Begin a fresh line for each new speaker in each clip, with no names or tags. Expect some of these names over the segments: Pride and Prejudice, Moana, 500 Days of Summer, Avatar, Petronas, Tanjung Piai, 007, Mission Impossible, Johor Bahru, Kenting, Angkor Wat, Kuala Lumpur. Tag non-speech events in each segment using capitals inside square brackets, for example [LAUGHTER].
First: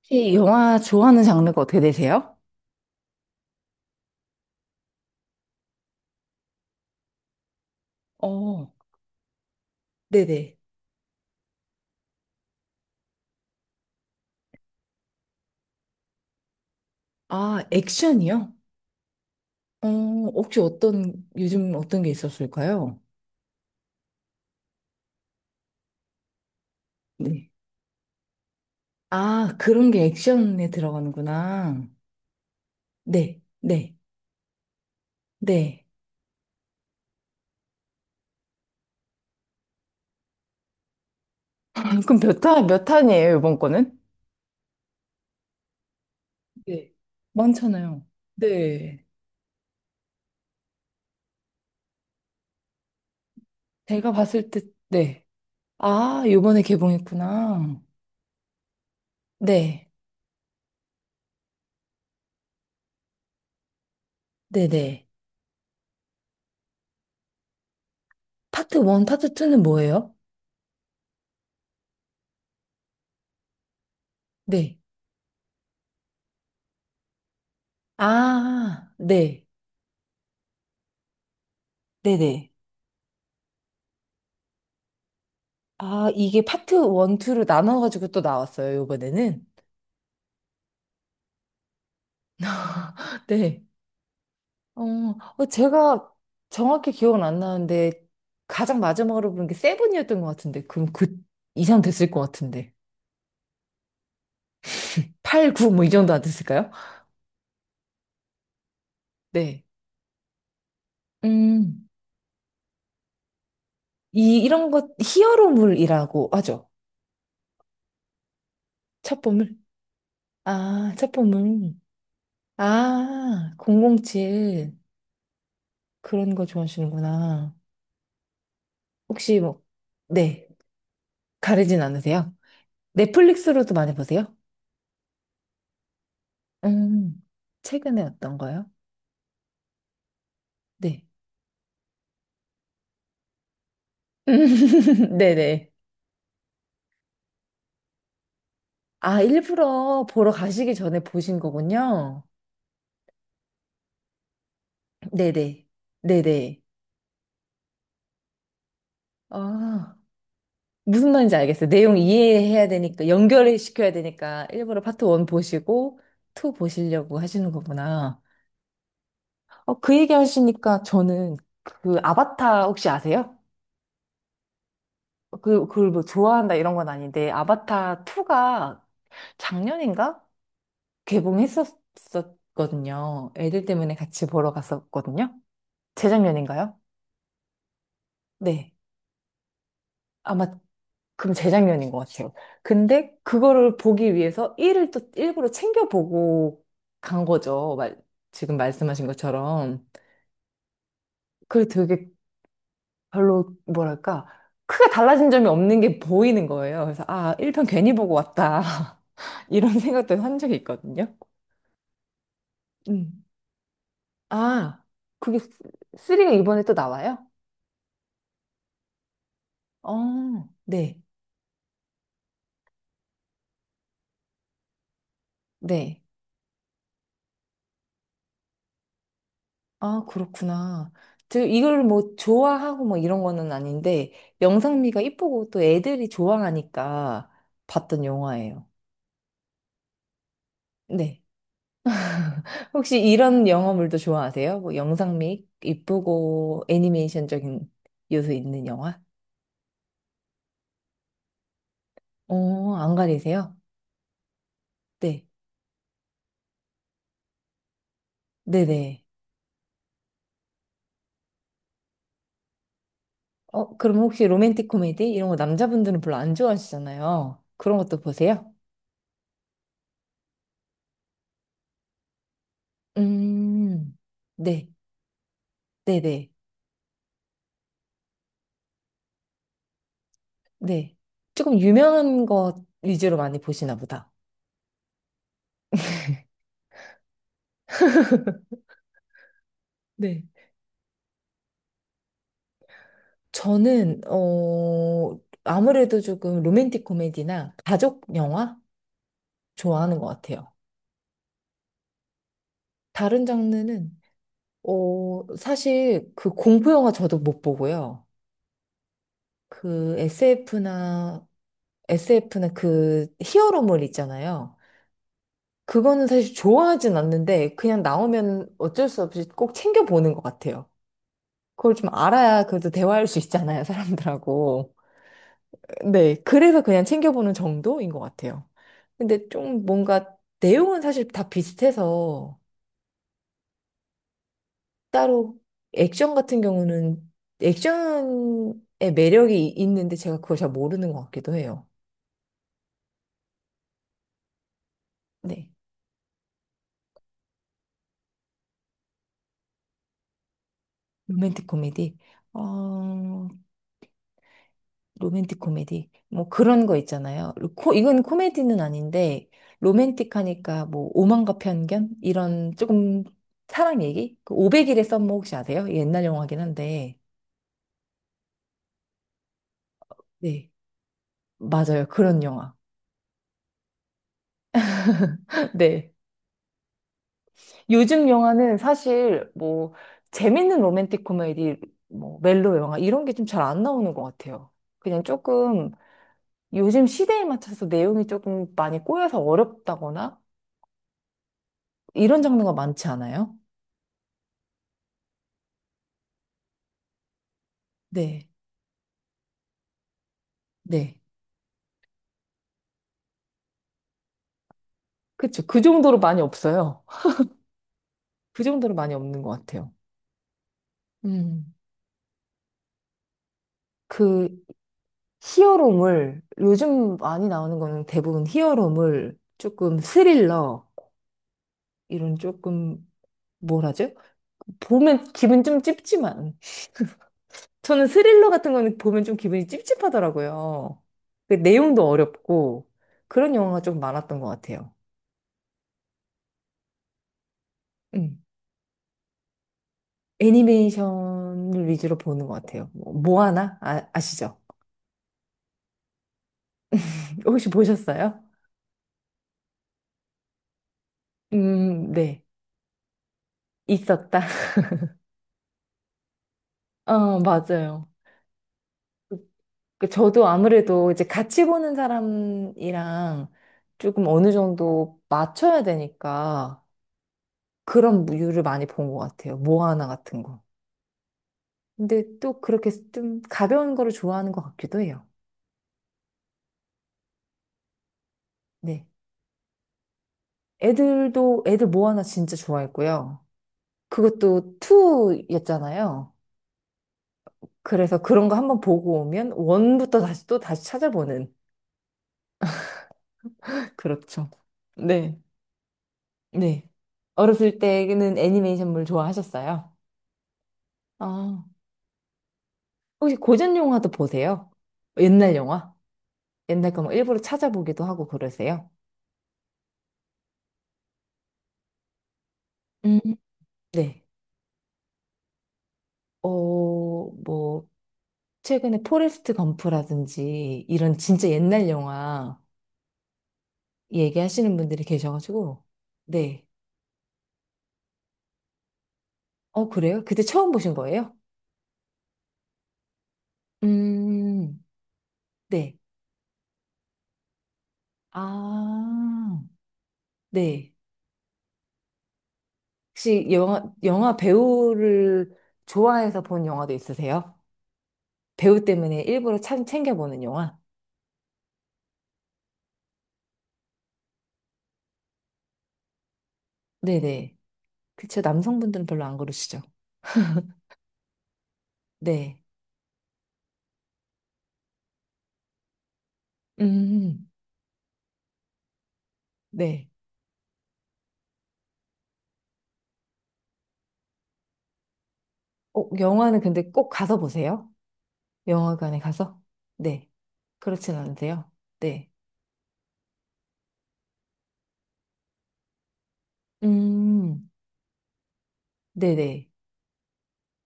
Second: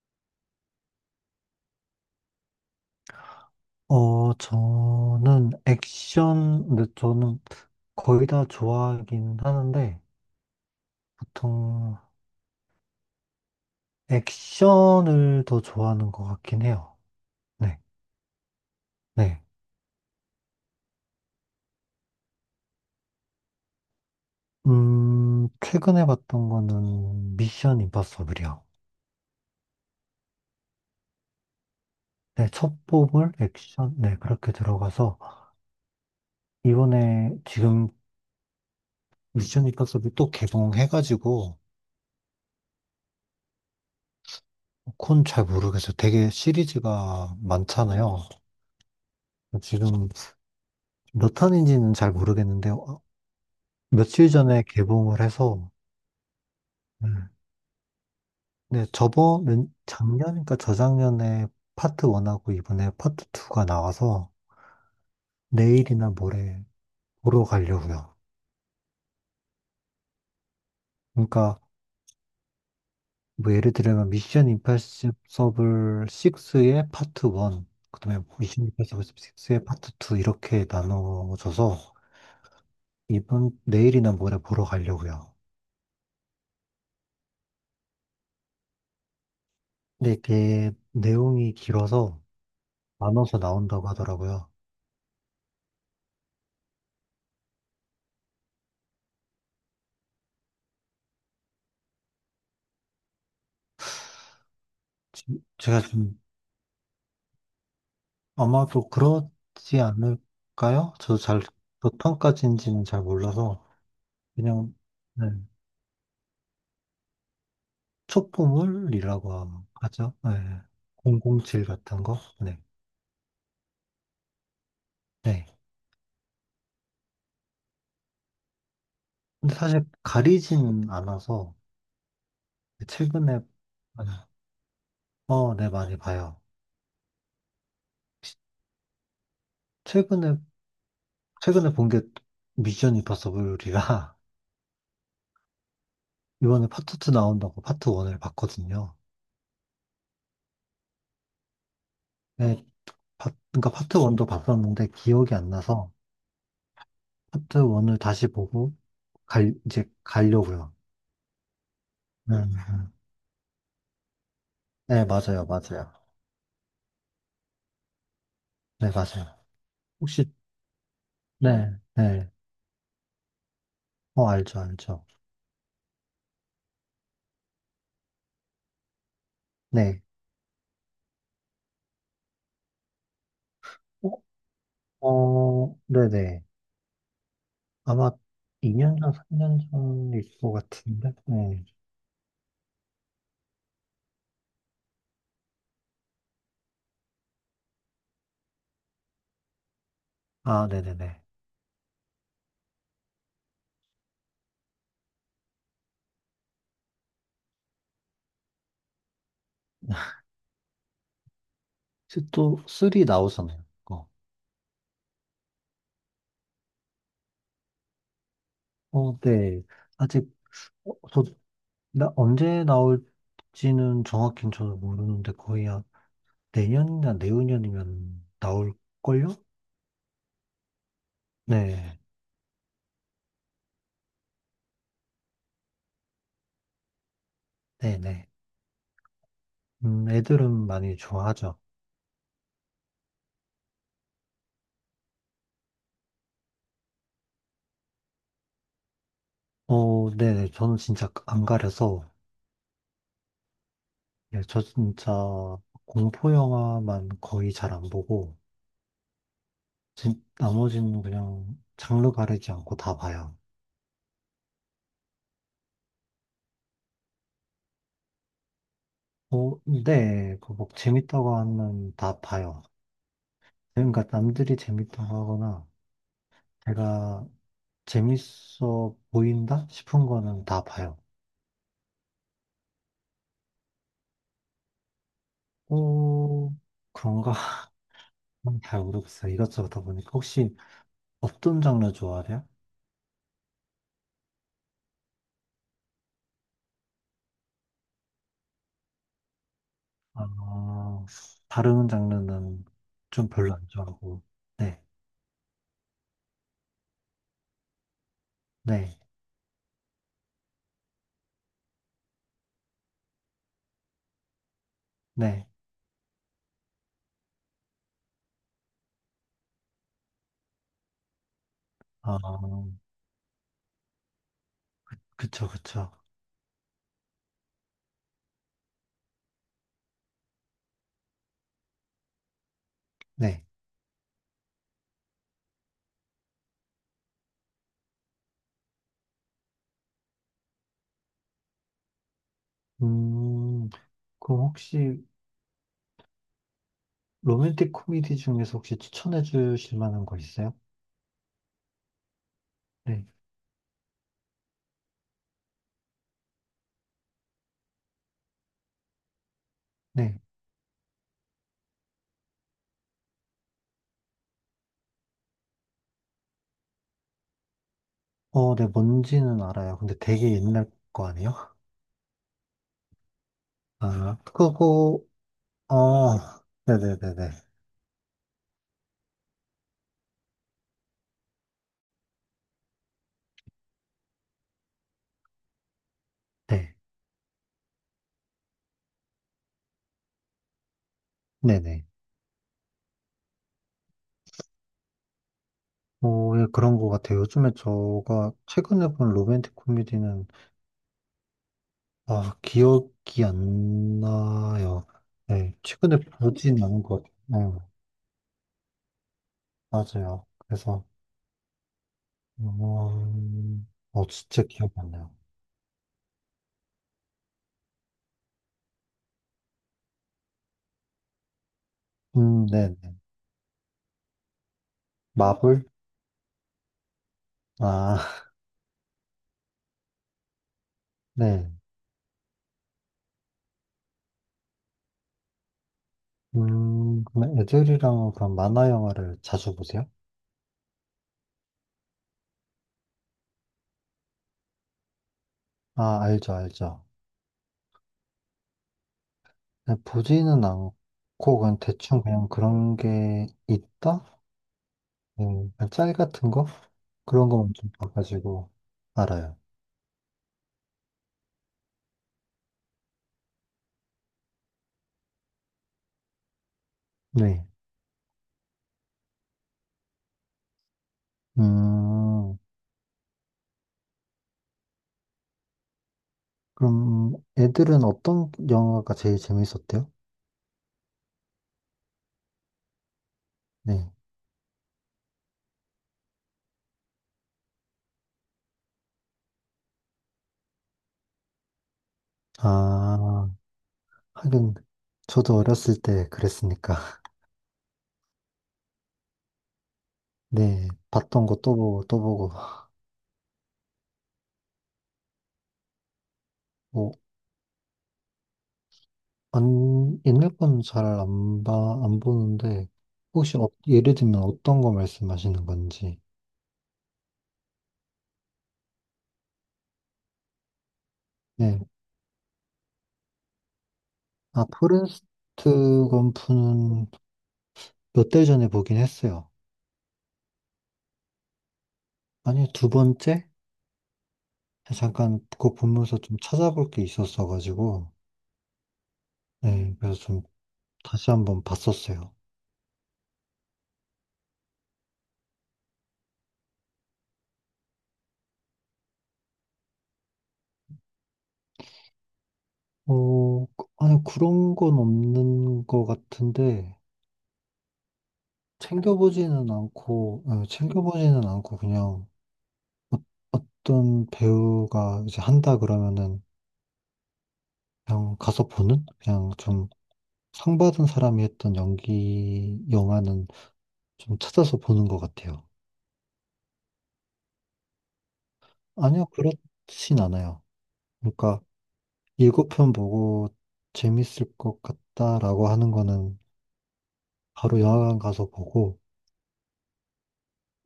혹시 영화 좋아하는 장르가 어떻게 되세요?
저는 액션, 근데 저는 거의 다
어,
좋아하긴 하는데,
네네.
보통 액션을 더 좋아하는 것 같긴 해요.
아,
네,
액션이요?
네.
어, 혹시 요즘 어떤 게 있었을까요?
최근에 봤던 거는
네.
미션 임파서블이요.
아, 그런 게 액션에 들어가는구나.
네, 첫 뽑을
네,
액션,
네,
네, 그렇게 들어가서,
네,
이번에 지금 미션 임파서블 또 개봉해가지고,
[LAUGHS] 아, 그럼 몇 탄이에요, 이번 거는?
그건 잘 모르겠어요. 되게
네.
시리즈가
많잖아요.
많잖아요.
네.
지금 몇 탄인지는 잘 모르겠는데,
제가
며칠
봤을 때,
전에 개봉을
네.
해서,
아, 요번에
음,
개봉했구나.
네, 저번,
네,
작년인가 저작년에 파트 1하고 이번에 파트 2가 나와서
네네.
내일이나 모레 보러 가려고요.
파트 1, 파트 2는 뭐예요?
그러니까, 뭐 예를 들면 미션
네.
임파서블 6의 파트 1, 그다음에 미션
아,
임파서블
네.
6의 파트 2 이렇게 나눠져서
네네.
이번, 내일이나 모레 보러 가려고요.
아, 이게 파트 1, 2로 나눠가지고 또 나왔어요, 요번에는.
근데 이게 내용이 길어서
[LAUGHS]
나눠서
네.
나온다고 하더라고요.
어, 제가 정확히 기억은 안 나는데, 가장 마지막으로 본 게 세븐이었던 것 같은데, 그럼 그 이상 됐을 것 같은데.
지-
8, 9,
제가
뭐 이 정도
지금
안 됐을까요?
아마도
네.
그렇지 않을까요? 저도 잘,
음,
보통까지인지는 잘 몰라서,
이런
그냥,
것,
네,
히어로물이라고 하죠. 첩보물?
촉보물이라고 하죠. 네,
아,
007
첩보물.
같은 거. 네.
아, 007.
네.
그런 거 좋아하시는구나. 혹시
근데
뭐,
사실
네.
가리진 않아서,
가리진 않으세요?
최근에,
넷플릭스로도 많이 보세요?
어, 네, 많이 봐요.
음, 최근에 어떤 거요?
최근에,
네.
최근에 본 게 미션 임파서블이라, [LAUGHS]
[LAUGHS] 네네.
이번에 파트 2 나온다고 파트 1을 봤거든요.
아, 일부러 보러 가시기 전에 보신 거군요.
네, 그러니까 파트 1도 봤었는데 기억이 안
네네.
나서,
네네.
파트 1을 다시 보고 이제
아,
가려고요.
무슨 말인지 알겠어요. 내용
네,
이해해야 되니까, 연결을 시켜야 되니까, 일부러 파트
네,
1
맞아요, 맞아요.
보시고, 2 보시려고 하시는 거구나.
네, 맞아요.
어, 그 얘기
혹시,
하시니까 저는
네,
그
네.
아바타 혹시 아세요?
어, 알죠, 알죠.
그걸 뭐 좋아한다 이런 건 아닌데, 아바타 2가
네.
작년인가? 개봉했었거든요. 애들 때문에
어,
같이 보러 갔었거든요.
어, 네네.
재작년인가요?
아마
네.
2년 전, 3년 전일
아마
것 같은데.
그럼
네.
재작년인 것 같아요. 근데 그거를 보기 위해서 일을 또 일부러 챙겨보고 간 거죠. 말, 지금 말씀하신 것처럼.
아, 네네네.
그게 되게 별로 뭐랄까 크게 달라진 점이 없는 게 보이는 거예요. 그래서 아, 1편 괜히 보고 왔다. [LAUGHS] 이런 생각도 한 적이 있거든요.
혹시 또 3
음.
나오잖아요. 그거.
아, 그게 쓰리가 이번에 또 나와요?
어, 네. 아직,
어,
어,
네,
저, 언제 나올지는 정확히는 저도 모르는데 거의 한
네.
내년이나 내후년이면 나올걸요?
아, 그렇구나. 저 이걸
네.
뭐 좋아하고 뭐 이런 거는 아닌데, 영상미가 이쁘고 또 애들이 좋아하니까 봤던
네네.
영화예요.
애들은 많이
네.
좋아하죠.
혹시 이런 영화물도 좋아하세요? 뭐 영상미 이쁘고 애니메이션적인 요소 있는 영화?
어, 네네. 저는 진짜 안 가려서,
어, 안 가리세요?
예, 저 진짜
네.
공포 영화만 거의 잘 안 보고,
네네.
나머지는 그냥 장르 가리지 않고 다 봐요.
어, 그럼 혹시 로맨틱 코미디? 이런 거 남자분들은 별로 안 좋아하시잖아요. 그런 것도 보세요?
어, 네. 그뭐 재밌다고 하면 다 봐요.
음,
그러니까 남들이
네.
재밌다고 하거나,
네네.
제가 재밌어 보인다 싶은 거는 다
네.
봐요.
조금 유명한 것 위주로 많이 보시나 보다. [LAUGHS]
어, 그런가? [LAUGHS] 잘 모르겠어요. 이것저것 다 보니까.
네.
혹시 어떤 장르 좋아하세요?
저는, 어, 아무래도 조금 로맨틱 코미디나 가족 영화 좋아하는 것 같아요.
어, 다른 장르는
다른
좀 별로 안
장르는,
좋아하고, 네,
어, 사실 그 공포 영화 저도 못 보고요.
네,
그 SF나, SF나 그 히어로물 있잖아요.
네,
그거는 사실 좋아하진 않는데 그냥 나오면 어쩔 수 없이 꼭 챙겨보는 것 같아요. 그걸 좀 알아야
어,
그래도 대화할 수 있잖아요, 사람들하고.
그쵸, 그쵸,
네, 그래서 그냥 챙겨보는 정도인 것 같아요. 근데 좀 뭔가 내용은 사실 다 비슷해서
네.
따로 액션 같은 경우는 액션의 매력이 있는데 제가 그걸 잘 모르는 것 같기도 해요.
음, 그럼 혹시
네.
로맨틱 코미디 중에서 혹시 추천해 주실 만한 거 있어요?
로맨틱 코미디.
네,
어, 로맨틱 코미디. 뭐 그런 거 있잖아요. 이건 코미디는 아닌데
네.
로맨틱하니까 뭐 오만과 편견? 이런 조금 사랑 얘기? 그 500일의 썸머 혹시 아세요? 옛날 영화긴 한데.
어, 네, 뭔지는 알아요. 근데 되게
네.
옛날 거 아니에요?
맞아요. 그런 영화.
아, 그거,
네.
어, 네네네네.
요즘 영화는 사실 뭐 재밌는 로맨틱 코미디, 뭐 멜로 영화 이런 게 좀 잘 안 나오는 것 같아요. 그냥 조금
네,
요즘 시대에 맞춰서 내용이 조금 많이 꼬여서 어렵다거나
네네.
이런 장르가 많지 않아요?
어, 예, 그런 거 같아요. 요즘에
네.
제가 최근에 본 로맨틱 코미디는
네.
아, 기억이 안 나요.
그쵸.
네,
그
최근에
정도로 많이
보진
없어요.
않은 것 같아요. 네,
그 정도로 많이 없는 것 같아요.
맞아요. 그래서,
음.
음,
그
진짜 기억이 안 나요.
히어로물, 요즘 많이 나오는 거는 대부분 히어로물, 조금 스릴러, 이런 조금
네네.
뭐라죠? 보면 기분 좀
마블?
찝지만 저는
아,
스릴러 같은 거는 보면 좀 기분이 찝찝하더라고요.
[LAUGHS]
그
네.
내용도 어렵고 그런 영화가 좀 많았던 것 같아요.
그럼 애들이랑
음.
그런 만화 영화를 자주 보세요?
애니메이션을 위주로 보는 것 같아요. 뭐, 모아나? 아, 아시죠?
아, 알죠, 알죠.
혹시 보셨어요?
네, 보지는 않고, 그냥 대충
네.
그냥 그런 게 있다?
있었다.
네, 그냥 짤 같은 거?
[LAUGHS] 어,
그런 거만 좀
맞아요.
봐가지고 알아요.
그 저도 아무래도 이제 같이 보는 사람이랑 조금 어느 정도 맞춰야 되니까
네.
그런 류를 많이 본 것 같아요. 모아나 같은 거. 근데
음,
또 그렇게 좀 가벼운 거를 좋아하는 것 같기도 해요.
그럼 애들은 어떤
네.
영화가 제일 재밌었대요?
애들 모아나 진짜 좋아했고요.
네.
그것도 2였잖아요. 그래서 그런 거 한번 보고 오면 1부터 다시 또 다시 찾아보는.
아,
[LAUGHS] 그렇죠.
하긴
네.
저도 어렸을 때
네.
그랬으니까. [LAUGHS]
어렸을 때는 애니메이션물 좋아하셨어요?
네. 봤던 거
아.
또 보고 또 보고.
혹시 고전 영화도 보세요? 옛날 영화? 옛날 거막
뭐,
일부러 찾아보기도 하고 그러세요?
안, 옛날 건 잘 안 봐, 안 보는데
음.
혹시 예를
네.
들면 어떤 거 말씀하시는 건지.
어, 뭐. 최근에 포레스트 검프라든지 이런 진짜
네.
옛날 영화
아,
얘기하시는 분들이 계셔가지고,
포레스트
네.
검프는 몇 달 전에 보긴 했어요.
어, 그래요? 그때 처음 보신 거예요?
아니, 두 번째?
음,
잠깐 그거
네.
보면서 좀 찾아볼 게 있었어가지고.
아,
네. 그래서 좀
네.
다시 한번 봤었어요.
혹시 영화 배우를 좋아해서 본 영화도 있으세요? 배우 때문에 일부러 참 챙겨보는 영화?
어, 아니, 그런 건 없는 것 같은데,
네네. 그쵸. 남성분들은 별로 안 그러시죠?
챙겨보지는 않고, 그냥
네.
어떤 배우가 이제 한다 그러면은
음,
그냥 가서 보는? 그냥 좀
네.
상 받은 사람이 했던 연기 영화는 좀 찾아서 보는 것 같아요.
어, 영화는 근데 꼭 가서 보세요. 영화관에
아니요,
가서.
그렇진
네.
않아요.
그렇진
그러니까
않은데요. 네.
7편 보고 재밌을 것 같다라고 하는 거는
음,
바로 영화관 가서 보고,
네네.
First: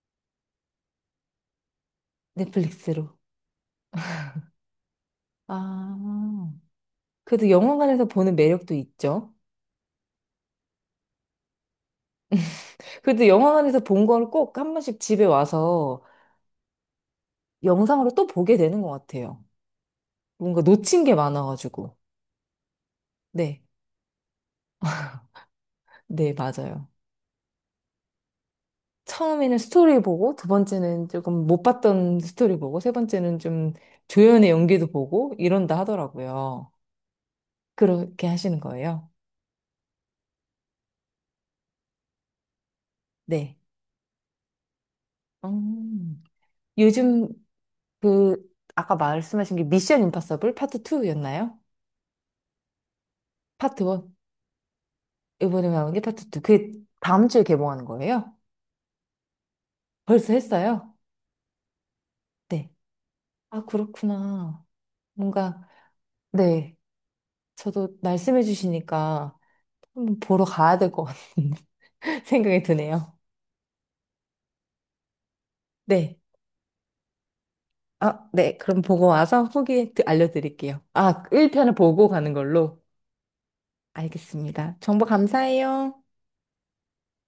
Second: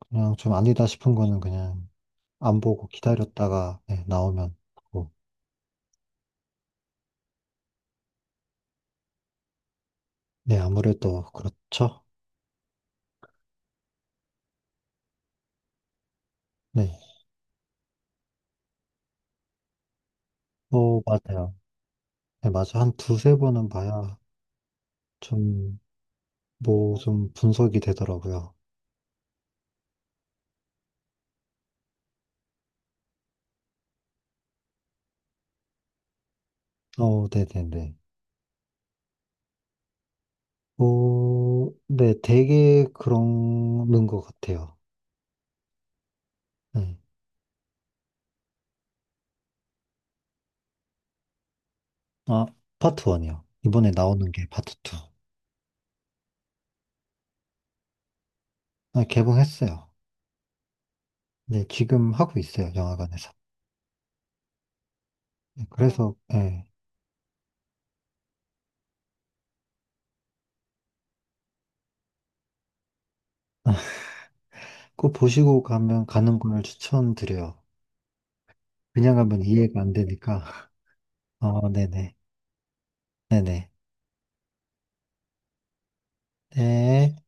그냥 좀 아니다 싶은 거는 그냥 안 보고
넷플릭스로.
기다렸다가 네, 나오면 보고.
아, 그래도 영화관에서 보는 매력도 있죠.
네, 아무래도 그렇죠.
그래도 영화관에서 본 걸 꼭 한 번씩 집에 와서
네,
영상으로 또 보게 되는 것 같아요. 뭔가
어,
놓친 게
맞아요.
많아가지고.
네, 맞아요. 한 두세
네.
번은 봐야 좀,
네, 맞아요.
뭐, 좀 분석이 되더라고요.
처음에는 스토리 보고, 두 번째는 조금 못 봤던 스토리 보고, 세 번째는 좀 조연의 연기도 보고, 이런다 하더라고요.
어, 네네네.
그렇게 하시는 거예요?
어, 네, 되게
네.
그러는 것 같아요.
음.
네.
요즘 그 아까 말씀하신 게 미션 임파서블 파트 2였나요?
아, 파트 1이요.
파트
이번에
1.
나오는 게 파트 2.
이번에 나온 게 파트 2. 그게 다음 주에 개봉하는 거예요?
아, 개봉했어요.
벌써 했어요?
네, 지금 하고
네.
있어요, 영화관에서.
아, 그렇구나.
네, 네.
뭔가
그래서, 예,
네. 저도 말씀해 주시니까 한번 보러 가야 될 것 같은 [LAUGHS] 생각이 드네요.
꼭 보시고 가면
네.
가는 걸 추천드려요.
아, 네. 그럼 보고
그냥 가면
와서
이해가
후기
안 되니까.
알려드릴게요. 아,
어,
1편을 보고
네네.
가는 걸로.
네네.
알겠습니다. 정보 감사해요.
네.